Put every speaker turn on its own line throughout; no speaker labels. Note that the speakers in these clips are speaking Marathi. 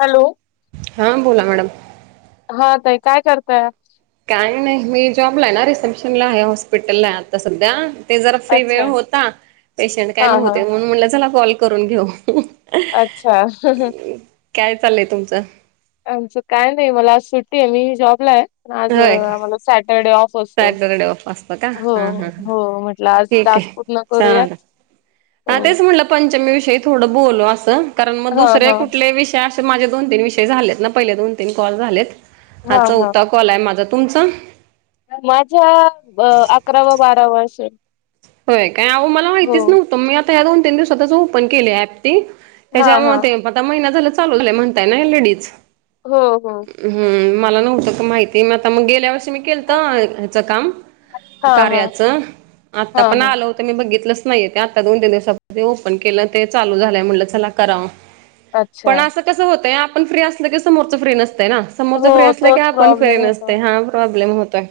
हॅलो
हा बोला मॅडम.
हा ताई, काय करताय?
काय नाही, मी जॉबलाय ना, रिसेप्शनलाय हॉस्पिटल ला आता सध्या. ते जरा फ्री
अच्छा
वेळ होता. पेशंट
हा
काय
हा
नव्हते, म्हणून म्हणलं चला कॉल करून घेऊ.
अच्छा! [unintelligible]
काय चालय तुमचं?
आमचं काय नाही मला आज सुट्टीय. मी ही जॉबलाय. आज अ
होय
आम्हाला सॅटरडे ऑफ असतो.
सॅटरडे ऑफ असतं का
हो,
हा हा ह.
हो म्हटलं आज
ठीक
टा
आहे
स्क पूर्ण
चालेल.
करूयात. हो
हा तेच म्हटलं, पंचमीविषयी थोडं बोलू असं, कारण मग
हा
दुसरे
हा
कुठले विषय अस माझे दोन तीन विषय झालेत ना, पहिले दोन तीन कॉल झालेत, हा चौथा क कॉलय माझं तुमचं,
माझा अकरावा-बारावा असेल.
होय काय, अहो मला
हो
माहितीच नव्हतं. मी आता या दोन- तीन दिवसातच ओपन केलय ऍप.
हा
त्याच्या
हा
मुळ ते, आता महिना झाला चालू झालय म्हणताय ना लेडीज.
हो, हो.
हम्म मला नव्हतं का माहिती. म आता मग गेल्या वेळेस तुम्ही केलतं, हेच काम,
हा हा
कार्याचं? आत्ता
हा
पण
हा
आलं होतं मी बघितलंच नाही. ते आता दोन -तीन दिवसा पूर्वी ओपन केलं. ते चालू झालंय म्हटलं चला कराव.
अच्छा
पण असं कसं होतय, आपण फ्री असल की, समोरच फ्री नसत. यना समोरच फ्री
हो
असल्या की,
तोच
आपण फ्री
प्रॉब्लेम होतो.
नसतय. हा प्रॉब्लेम होतोय.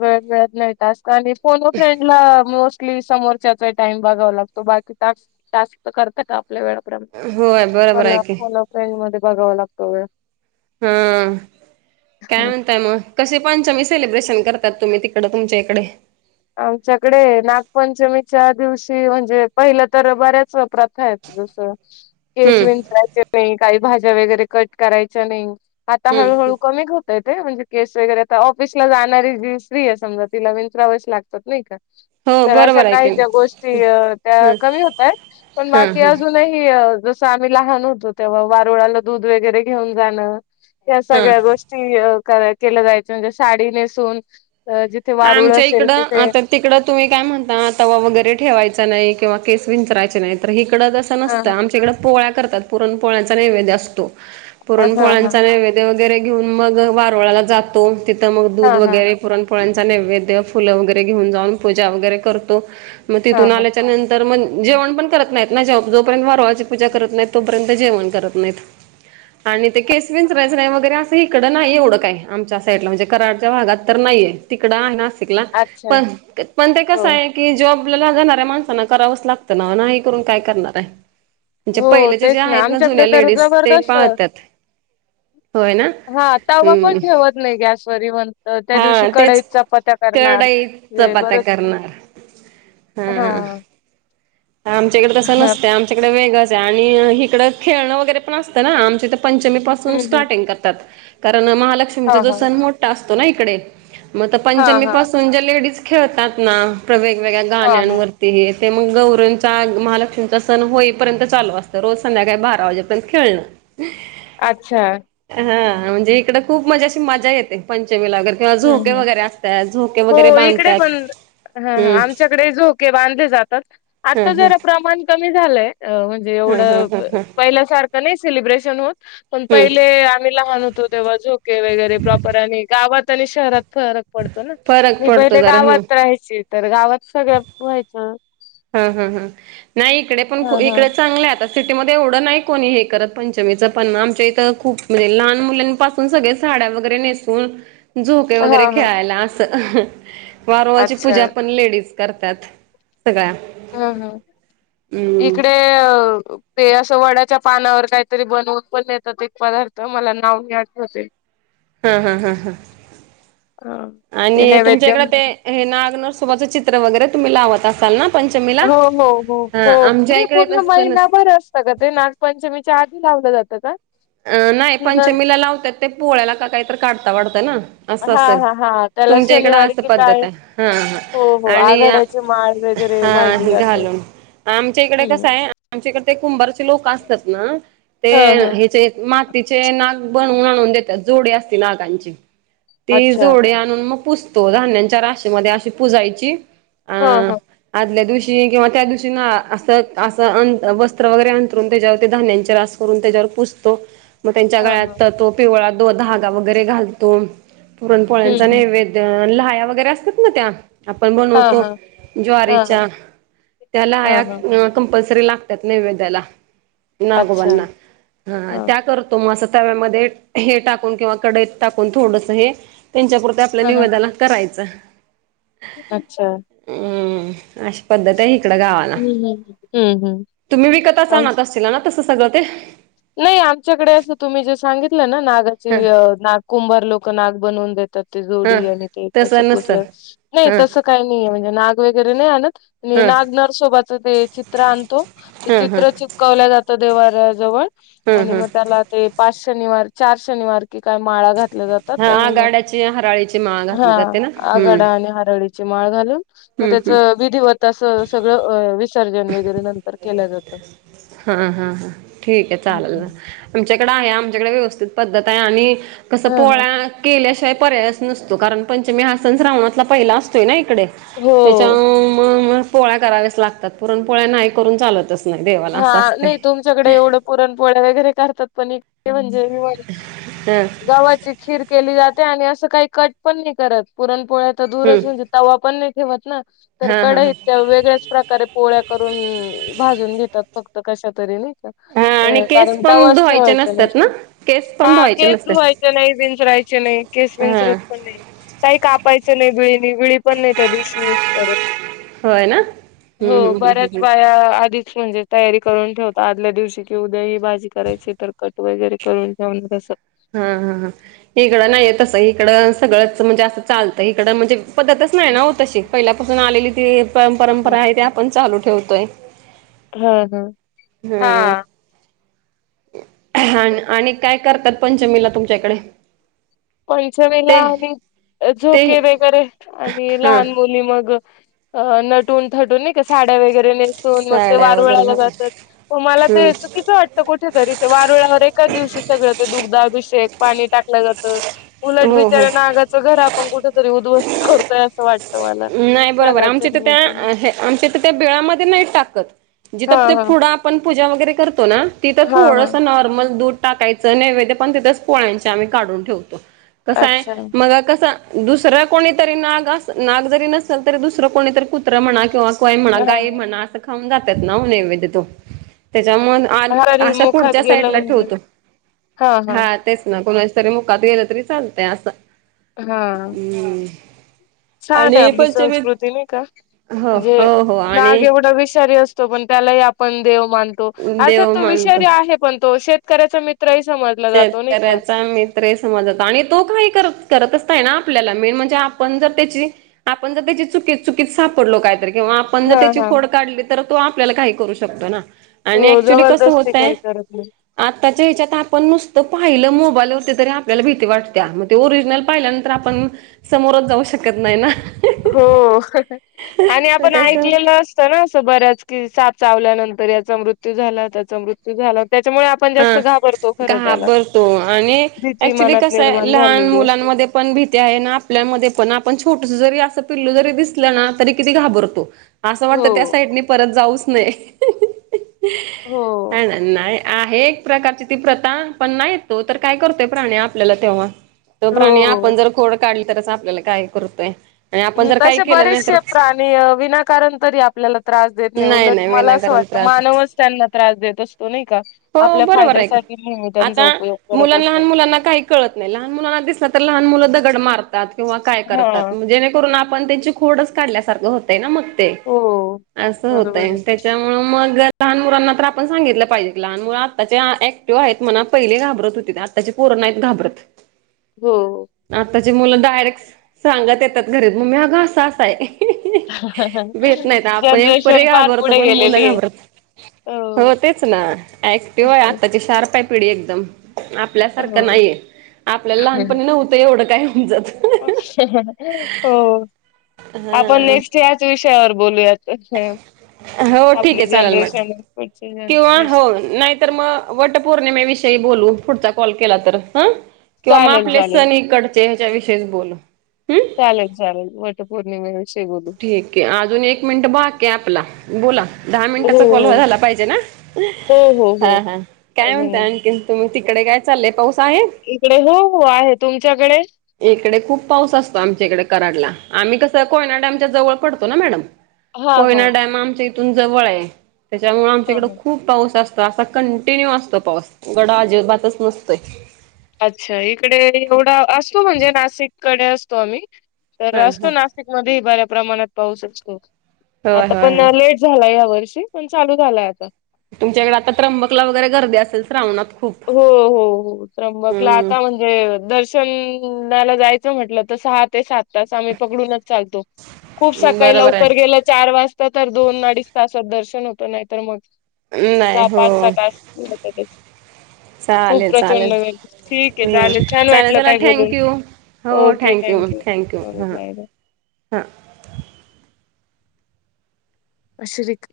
वेळ मिळत नाही टास्क आणि फोन व फ्रेंडला मोस् स्टली समोरच्याचा टाइम बघावा लागतो. बाकी टास् टास्क करतात आप आपल्या वेळा प्रमाणे.
होय बरोबर
पण
आहे की
फोन अन फ्रेंड मध्ये, बघावा लागतो वेळ.
हा, काय म्हणताय मग कसे? पंचमी सलिब्रेशन करतात, तुम्ही. तिकडं तुमच्या इकडे.
आमच्याकडे नागपंचमीच्या दिवशी म्हणजे पहिलं तर बऱ्याच प्रथायेत. जस केस
हम्म
विंचरायचे नाही, काही भाज्या वगैरे कट करायच्या नाही. आता
हम्म
हळूहळू कमी होतय. ते म्हणजे केस वगैरे आता, ऑफिस ला जाणारी जी स्त्री आहे समजा, तिला विंचरावेच लागतात, नाही का.
हो.
तर अशा
बरोबर
काही
ऐकेन
ज्या गोष्टी, त्या
हम्म
कमी होतायत. पण
हां
बाकी
हां
अजूनही जसं आम्ही लहान होतो तेव्हा वारुळाला दूध वगैरे घेऊन जाणं. या
हां
सगळ्या गोष्टी केलं जायचं म्हणजे साडी नेसून, तर जिथे वारूळ असेल, तिथे
आ तर तिकडं तुम्ही काय म्हणता तवा वगैरे ठेवायचा नाही किंवा केस विंचरायचे नाही तर ह इकडं त असं
हां,
नसतं आम इकडं पोळ्या करतात पुरण पोहळ्याचा नैवेद्य असतो.
हां, हां, हां,
पुरणपोळांचा नैवेद्य वगैरे घेऊन मग वारुळाला जातो. तिथं मग दूध
हां, हां,
वगैरे पुरणपोळ्यांचा नैवेद्य फुलं वगैरे घेऊन जाऊन पूजा वगैरे करतो. मग
हां,
तिथून
हां.
आल्याच्या नंतर मग जेवण पण करत नाही. जोपर्यंत वारळाची पूजा करत नाहीत तोपर्यंत जेवण करत नाहीत. आणि ते केस विंचरायचं नाही वगैरे असं इकडं नाही एवढं काय आमच्या साईडला म्हणजे कराडच्या भागात तर नाहीये. तिकड नािकला
अच्छा.
पण पण ते
हो,
कस आहे की ज जॉब लागणाऱ्या माणसाांना करावंच लागतं ना नाही हे करून काय करणार आहे. म्हणजे
हो
पहिलेचे जे
तेच
आहेत ना
आमच्याकडे
जुन्या
तर
लेडीज ते
जबरदस्त
पाहतात
हा तवा पण ठेवत नाही गॅसवरी म्हण तर त्या दिवशी
हा तेच
कडईत चपात्या करणार
करडाई चपात्या
बरचस
करणार हा आमच्याकडे तसं
हां.
नसतं आमच्याकडे वेगळच आहे आणि हिकडं खेळणं वगैरे पण असतं ना आमचे तर पंचमी पासून
हं, हं.
स्टार्टिंग करतात कारण महालक्ष्मीचा
हां,
जो
हां.
सण मोठा असतो ना इकडे मग तर
हां,
पंचमी
हां.
पासून जे लेडीज खेळतात ना ते वेगवेगळ्या
हां, हां.
गाण्यांवरती ते मग गौरी महालक्ष्मीचा सण होईपर्यंत चालू असतं रोज संध्याकाळी बारा वाजेपर्यंत खेळण
अच्छा
हा म्हणजे इकड खूप मंजे अशी मजा येते प किंवा
हं,
झोके
हं.
वगैरे असतात झोके वगैरे
हो इकडे
बांधतात
पण हा हा
हम्म
आमच्याकडे झोके बांधले जातात
ह
आता
ह
जरा प्रमाण कमी झालंय अ म्हणजे
ह
एवढं
ह ह ह
पहिल्या सारखं नाही सेलिब्रेशन होत पण
हम्म
पहिले आम्ही लहान होत तेव्हा झोके वगैरे प्रॉपर आणि गावात आणि शहरात फरक पडतो ना
फरक
मी
पडतो
पहिले
जरा हं
गावात राहायची तर गावात सगळ्यात व्हायचं
हा हा ह नाही इकडे पण
हा हा.
इकडे चांगलय आता सिटीमध्ये एवढं नाही कोणी हे करत पंचमीचं पण आमच्या इथं खूप म्हणजे लहान मुलांपासून सगळे साड्या वगैरे नेसून झोके
हा
वगैरे
हा
खेळायला असं वारूळाची
अच्छा
पूजा पण लेडीज करतात सगळ्या
हम् हम् इकडे अ ते असं वड्याच्या पानावर काहीतरी बनवून पण देतात एक पदार्थ मला नाव नाही आठवत आहे
हा हा हा
हा ते
आणि तुमच्या
नैवेद्य
इकड ते
म्हणून
हे नाग नरसोबाचं चित्र वगैरे तुम्ही लावत असाल ना पंचमीला
हो हो हो
हा
हो
आमच्या
म्हणजे
इकडे
पूर्ण
तसं नसते
महिनाभर असत का ते नागपंचमीच्या आधी लावल जात का
अ नाही
की नं
पंचमीला लावतात ते पोळ्याला का काहीतरी काढता वाढता ना असं
हां,
असेल
हां, हां. त्याला
तुमच्या इकड
शनिवारी
अस
की काय?
पद्धत आहे हा
हो,
हा
हो.
आणि
आघाड्याची माळ वगैरे
हा
वाहिली
हे
जाते.
घालून आमच्या इकडे
हं.
कसं आहे आमच्या इकडे ते कुंभारचे लोक असतात त्यात ना ते
हां, हां.
हेचे तिचे नाग बनवून आणून देतात जोडी असती नागांची ती
अच्छा.
जोडी आणून मग पुजतो धान्याच्या राशी मधे अशी पुजायची अ
हां, हां.
आदल्या दिवशी किंवा त्या दिवशी ना असं असं अ वस्त्र वगैरे अंथरूण त्याच्यावर ते धान्यांचे रास करून त्याच्यावर पुस तो मग त्यांच्या
हां, हां.
गळ्यात तो पिवळा दो धागा वगैरे घालतो
हं,
पुरणपोळ्यांचा
हं.
नैवेद्य आणि लह्या वगैरे असतात ना त्या आपण
हां,
बनवतो
हां. हां, हां.
ज्वारीच्या त्या
हां, हां.
लाह्या कंपल्सरी तरी लागतात नैवेद्याला
अच्छा.
नागोबानां
हां.
त्या करतो मग अस तव्यामध्ये हे टाकून किंवा कडईत टाकून थोडस हे त्यांच्यापुंरत आपल्या
हां, हां.
निवदाला करायचं
अच्छा
हम्म अशी पद्धत आहे इकड गावाला
हं, हं. हं, हं.
तुम्ही विकत असाल ना तला ना तस [unintelligible]
नाही आमच्याकडे असं तुम्ही जे सांगितलं ना नागाची
ह
नाग कुंभार लोक नाग बनवून देतात
ह
जोडी आणि ते तस ल
तसं
पो
नसल
नाही
हं
तस काही नाहीे म्हणजे नाग वगैरे नाही आणत
हं
नागनरसोबाच ते चित्र आणतो ते
हं हं
चित्र चिपकवल जातं दे जवळव
हं
आणि
हं
मग त्याला ते पाच शनिवार चार शनिवार कि काय माळा घात जातात
हा
आणि मग
आगाड्याची हराळीची माळ
हा
घातली जाते ना हम्म
आघाडा आणि हरळीव माळ घालून
हम्म
त्याच
हम्म
विधीवत अस सगळ
हा हा हा ठीक आहे चालेल
हम्म.
आमच्याकडे आहे आमच्याकडे व्यवस्थित पद्धत आहे आणि कसं
हा हा
पोळ्या केल्याशिवाय. पर्यास नसतो कारण पंचमी हा सण श्रावणातला पहिला असतोय नाही. इकडे त्याच्या
हो
मग पोळ्या कराव्याच लागतात पुरण पोळ्या नाही करून चालतच. नाही देवाला असं
हा
असतंय
नाही तुमच्याकडे एवढं पुरणपोळ्या वगैरे करतात पण इ. थ म्हणजे
हा
गव्हाची खीर केली जाते. ते आणि असं काही कट पण नाही करत पुरणपोळ्या तर
हम्म
दूरच म्हणजे तवा पण नाही ठेवत ना. तर
हा हा हा
कढईत त्या वेगळ्याच प्रकारे पोळ्या करून भाजून घेतात. फक्त कशा तरी नाही
हा
का
आणि केस
कारण
पण
तवाच
धुवायचे
ठेवायचं
नसतात ना
नसतो.
केस पण
हा
धुवायचे
केस
नसतात
धुवायचे नाही विंचरायचे नाही केस
हा
विंचरत पण नाही काही कापायचे. नाही विळी नाही विळी पण नाही त्या दिवशी यूज करत.
होय ना
हो
हम्म हम्म हम्म
बऱ्याच
हम्म
बाया आधी. तयारी करून ठेवतात आदल्या दिवशी की उद्या ही भाजी करायची तर कट वगैरे करून ठेवण तसं.
हा हा हा इकडं नाहीय तस इकडं सगळंच म्हणजे असं चालतं इकड म्हणजे पद्धतच. नाही ना हो तशी पहिल्यापासून आलेली ती परंपरा आहे ते आपण चालू ठेवतोय.
हा हा
हम्म
हा.
आणि काय करतात पंचमीला तुमच्याकडे.
पंचमीला
ते
आणि
ते
झोके वगैरे आणि
हा
लहान मुली मग. अं नटून थटून नाही का साडी. वगैरे नेसून मग ते
साड्या वगैरे
वारुळाला
घालून
जातात मला
हम्म
ते चुकीचं वाटत कोठेतरी ते वारुळा. अरे एकाच दिवशी सगळं ते दुग्धाभिषेक. पाणी टाकलं जातं उलट
हो हो
बिचाऱ्या नागाच घर आपण कुठेतरी उद्धवस्त करतोय असं वाटत.
नाही बरोबर आमच्या तर त्या आमच्या तर त्या बिळामध्ये नाही टाकत. जिथं
हां, हां.
पुढं आपण पूजा वगैरे करतो ना तिथं
हां,
थोडस
हां.
नॉर्मल दूध. टाकायचं नैवेद्य पण तिथंच पोळ्यांचे आम्ही काढून ठेवतो कसं आहे
अच्छा.
मग कसं. दुसरं कोणीतरी नाग अस नाग जरी नसेल तरी दुसरं कोणीतरी कुत्रा म्हणा किंवा. काय म्हणा
हां,
गाई
हां.
म्हणा असं खाऊन जातात ना नैवेद्य तो. त्यामुळं आत
तरी
अशा
मुखात
पुढच्या
गेलं
साईडला
म्हणजे
ठेवतो
हां, हां.
हा तेच ना कोणाच. तरी मुकात गेलं तरी चालतय असं
हां.
हम्म.
छान आहे आपली संस्कृती नाही का
हो
म्हणजे
हो हो
नाग
आणि
एवढं विषारी असतो. पण त्यालाही आपण देव मानतो अर्थात
देव
तो
मानतो.
विषारी आहे पण तो शेतकऱ्याचा मित्र
शेतकऱ्याचा मित्र समजात आणि तो काय कर. करतच नाही ना आपल्याला मेन म्हणजे आपण जर त्याची आपण जर त्याची चुकीत चुकीत सापडलो कायतरी किंवा आपण जर
हां,
त्याची
हां.
खोड काढली तर तो आपल्याला काही करू शकतो ना. आणि
हो,
ऍक्च्युली कस
जबरदस्ती
होतय
काही करत नाही.
आताच्या हेच्यात आपण नुसतं पाहिलं मोबाईलवरती तरी आपल्याला भीती वाटते्या मग ते ओरिजिनल पाहिल्यानंतर आपण. समोरच जाऊ शकत नाही ना.
हो आणि
तर
आपण ऐकलेलं
त्याच्या
असतं ना असं बरंच कि साप चावल्यानंतर. तर याचा मृत्यू झाला त्याचा मृत्यू झाला. त्याच्यामुळे आपण जास्त
हा
घाबरतो खरं त्याला,
घाबरतो आणि
भीती मनात निर्माण झालेली असते.
मध्ये पण भीती आहे अन् आपल्यामध्ये पण आपण छोटुस जरी अस पिल्लू जरी दिसलं ना तरी किती घाबरतो, असं
हो
वाटतं त्या साईडनी परत जाऊच नये,
हो.
हाय ना, नाय आहे एक प्रकारची ती प्रथा, पण नाहीे तो तर काय करतोय प्राणी आपल्याला तेव्हा. तो प्राणी
हो.
आपण जर खोड काढली तरच आपल्याला काय करतोय. आणि आपण
हम्म,
जर काही
तसे
केलं नाही तर
बरेचसे प्राणी अ विनाकारण तरी आपल्याला त्रास देत नाही, उलट मला असं वाट त मानवच त्यांना त्रास देत असतो नाही का,
हो
आपल्या
बरोबर आहे की
फायद्यासाठी नेहमी त्यांचा
आता
उपयोग करत
मुला लहान
असतो.
मुलांना काही कळत नाही, लहान मुलांना दिसलं तर लहान मुलं दगड मार तात किंवा काय करतात,
हा
म जेणेकरून आपण त्याची खोडच काढल्यासारखं होतंय ना मग. ते
हो
असं
बरोबर
होतंय,
आहे.
त्याच्यामुळे मग लहान मुलांना तर आपण सांगितलं पाहिजे. लहान मुलं आताची आ ऍक्टिव्ह आहेत म्हणा, पहिले घाबरत होती ते आत्ताचे पोरं नाहीत घाबरत.
हो हो.
चे मुलं डायरेक्ट सांगत येतात घरी, मम्मी अगं असं असं हाय. भेत नाहीत, आपण एक परे
जनरेशन फार
घाबरतो
पुढे
पण मुलं
गेलेली आहे.
घाबरत हो तेच ना, ऍक्टिव आहे आताची शार्प हाय पिढी एकदम. आपल्यासारखं
हो
नाहीये, आपल्याला लहानपणी नव्हतं एवढं काय होऊन जात
हो आपण
हा
नेस्ट याच विषयावर बोलूयात अच्छा.
हो ठीक आहे चालेल मग.
पुढची
किंवा
जनरेशन
हो नाहीतर मग वटपौर्णिमेविषय ते बोलो. पुढचा कॉल केला तर. ह किंवा मग
चालेल
आपले
चालेल
सण इकडचे. ह्याच्या विषयीच बोलू. हम्म
चालेल-चालेल वटपौर्णिमे विषय बोलू.
मिनट बाकी आपला बोला. दहा
हो
मिनिटाचा कॉल
हो
झाला पाहिजे ना.
हो हो हो
हा हा काय म्हणतय
अजून
आणखीन तुम्ही तिकडे काय चाललंय पाऊस. हे
इकडे हो हो आहे तुमच्याकडे
इकडे खूप पाऊस असतो आमच्या इकडे कराडला. आम्ही कस कोयना डॅमच्या जवळ पडतो ना. मॅडम
हा हा
कोयना डॅम आमच्या हित जवळ आहे त्याच्यामुळे आमच्या
हा
इकडे
हा
खूप पाऊस असतो. असा कंटिन्यू असतो पाऊस गड अजिबातच नसतोय
अच्छा इकडे एवढा असतो म्हणजे. नाशिक कडे असतो आम्ही. तर
हा हा
असतो नाशिक मध्येही बऱ्या प्रमाणात पाऊस असतो.
होय
आता
होय
पण
होय
लेट झालाय या वर्षी. पण चालू झालाय आता.
तुमच्याकडे आता त्र्यंबकला वगैरे गर्दी असेल श्रावणात. खूप
हो. हो. हो त्रबकला आता
हम्म
म्हणजे दर्शन. नाला जायचं म्हटलं तर सहा ते सात. तास आम्ही पकडूनच चालतो. खूप सकाळी
बरोबर
लवकर गेलं चार वाजता तर दोन अडीच तासात दर्शन होत नाही तर मग.
आहे नाही हो
सहा-पाच सहा तास लावत्यातच खूप
चालेल
प्रचंड
चालेल
गर्दी झाले. ठीक आहे.
हम्म
चालेल छान
चालेल
वाटलं
चला
ताई बोलून.
Thank you
okay thank you bye bye
हा.
आशरिक